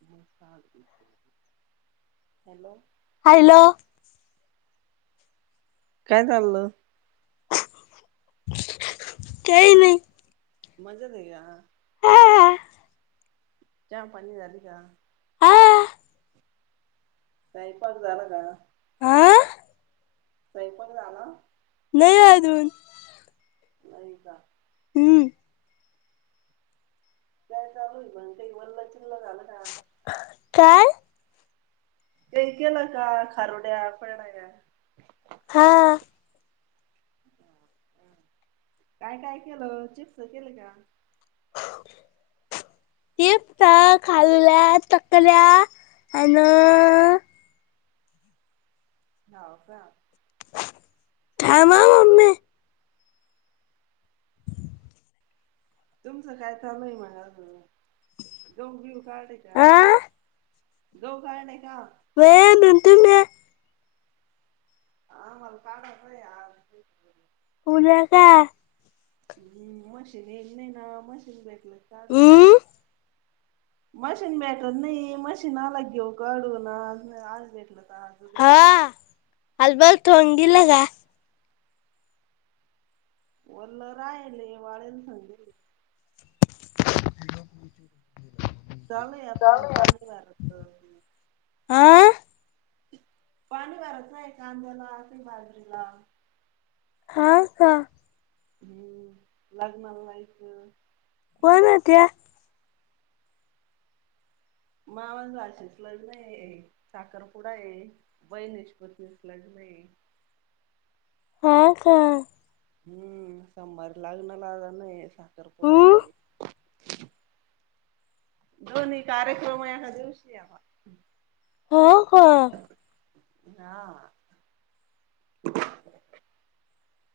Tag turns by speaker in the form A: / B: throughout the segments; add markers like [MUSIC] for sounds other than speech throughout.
A: म- hello.
B: Hello
A: काय चाललं?
B: काही नाही.
A: मजा नाही आ.
B: हा
A: चहापाणी झाली का?
B: हा
A: स्वयंपाक झाला का?
B: आं.
A: स्वयंपाक झाला.
B: नाही अजून.
A: नाही का
B: हम्म.
A: द्याय चालु हाय, पण ते वल-चिलं जालं का
B: काय?
A: का केलं का खारोड्या, कुरडया
B: हा
A: काय काय केलं चिप्स केलं का? हा.
B: चिप्स, खारोड्या, तकल्या आणि
A: हाव का.
B: थांब हा म्ममी
A: तुमचां काय चालुय आहे अजून मगा गहू बी काडले का?
B: हा
A: गहू काढले का?
B: वन तुम [UNINTELLIGIBLE]
A: हा मला काम आलंय आज.
B: पूजा का [UNINTELLIGIBLE]
A: हम्म मशीन येल नाही ना मशीन भेटलं काढलं काल.
B: हम्म
A: मशीन भेटलत नाही, मशीन आला काढू ना आज भेटल तर आज. उद्या
B: हा
A: भेटलं तर
B: हलबल ठोंगला का [UNINTELLIGIBLE]
A: वल्ल राहिले वाळे्याला सांगलीत. झालय आता पाणी मारत.
B: हा
A: पाणी भरत नाहीय कांद्याला अस बाजरीला
B: हा का
A: हम्म लग्नाला जायच
B: कोणाच्या?
A: मामा न आशीेच लग्न आहे साखरपुडा आहे. [UNINTELLIGIBLE]
B: हा का.
A: हम्म सोमारी लाग्णार ला आ नाही साखरपुडा
B: हम्म
A: ये [UNINTELLIGIBLE] दोन्ही कार्यक्रम ऐका दिवशी येता.
B: हो हो.
A: हा.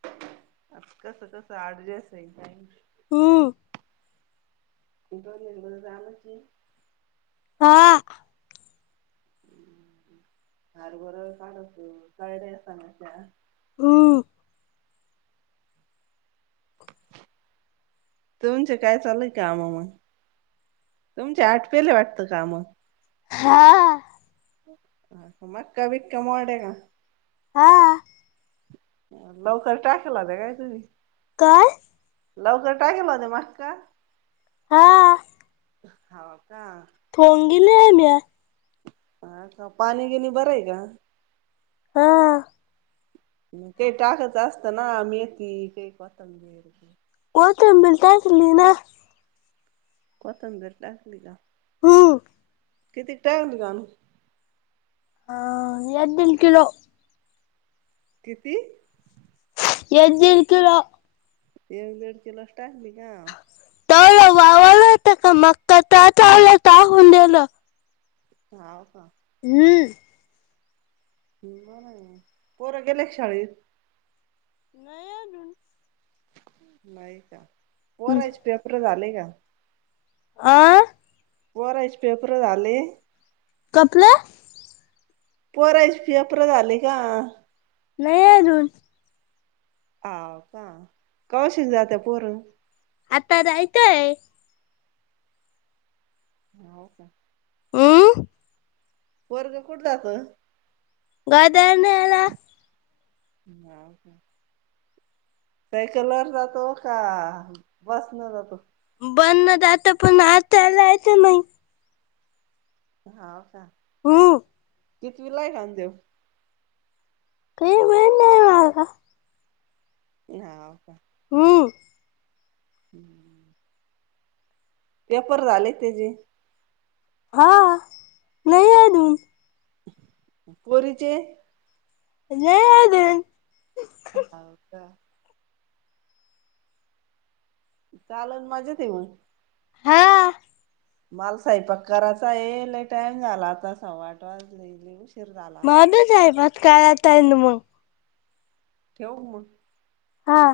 A: आता कस कसं अडजस आहे काय माहित.
B: हम
A: इथ लग्न झालं की
B: हा
A: हरबर काढत का रे
B: हम
A: तुमचं काय चालु हाय काम मग. तुमच्या आटपेले वाटतं काम.
B: हां.
A: मका बीका मोढ्या आहे का.
B: हा.
A: लवकर टाकलाता काय तुम्ही?
B: काय?
A: लवकर टाकीला ते मक्का.
B: हा
A: हाव का?
B: [UNINTELLIGIBLE] आहे म्या
A: हा का पाणी गीणी बर आहे का?
B: हा
A: ते टाकायचं असतं ना मेथी ते कोथंबीर ते
B: कोथिंबीर टाकली ना.
A: कोथंबीर टाकली का?
B: हम्म
A: कितीक टाकली कानू?
B: आ एक दिल किलो.
A: किती?
B: एक दील किलो.
A: एक दीड किलो टाकली का?
B: तलं वावलंता का मंग ते वलं टाकून दिलं.
A: हाव का
B: हम्म
A: हम्म बर आहे मंग, पोर गेले का शाळेेत?
B: नाही अजून
A: नाही का, पोरायचे पेपर झाले का?
B: आ
A: पोरायचे पेपर झाले
B: कपले
A: पोरायची फी अप्रू झाली का?
B: नाही अजून
A: हाव का कवाशी जात्या पोरं?
B: आता जायचंय.
A: हाव का
B: हम्म
A: पोरगं कुठे जातं?
B: गादी आणायला.
A: हाव का सायकल वर जातो का बस न जातो?
B: बन जातो पण आज त्याला जायचं नाही.
A: हाव का.
B: हो
A: कितवीला आहे कानू तो?
B: काही वेळ नाही मला का
A: हाव का
B: हम्म
A: हम्म पेपर झाले त्याचेे?
B: हा, नाही अजून.
A: पोरीचें
B: जया देन
A: हाव का? चाललं मजेत है मं?
B: हां.
A: माल सैपाक कराचाये लै टाईम झाला आता सव्वा आठ वाजले लय उशी.
B: [UNINTELLIGIBLE]
A: ठेवूं मगं?
B: हां.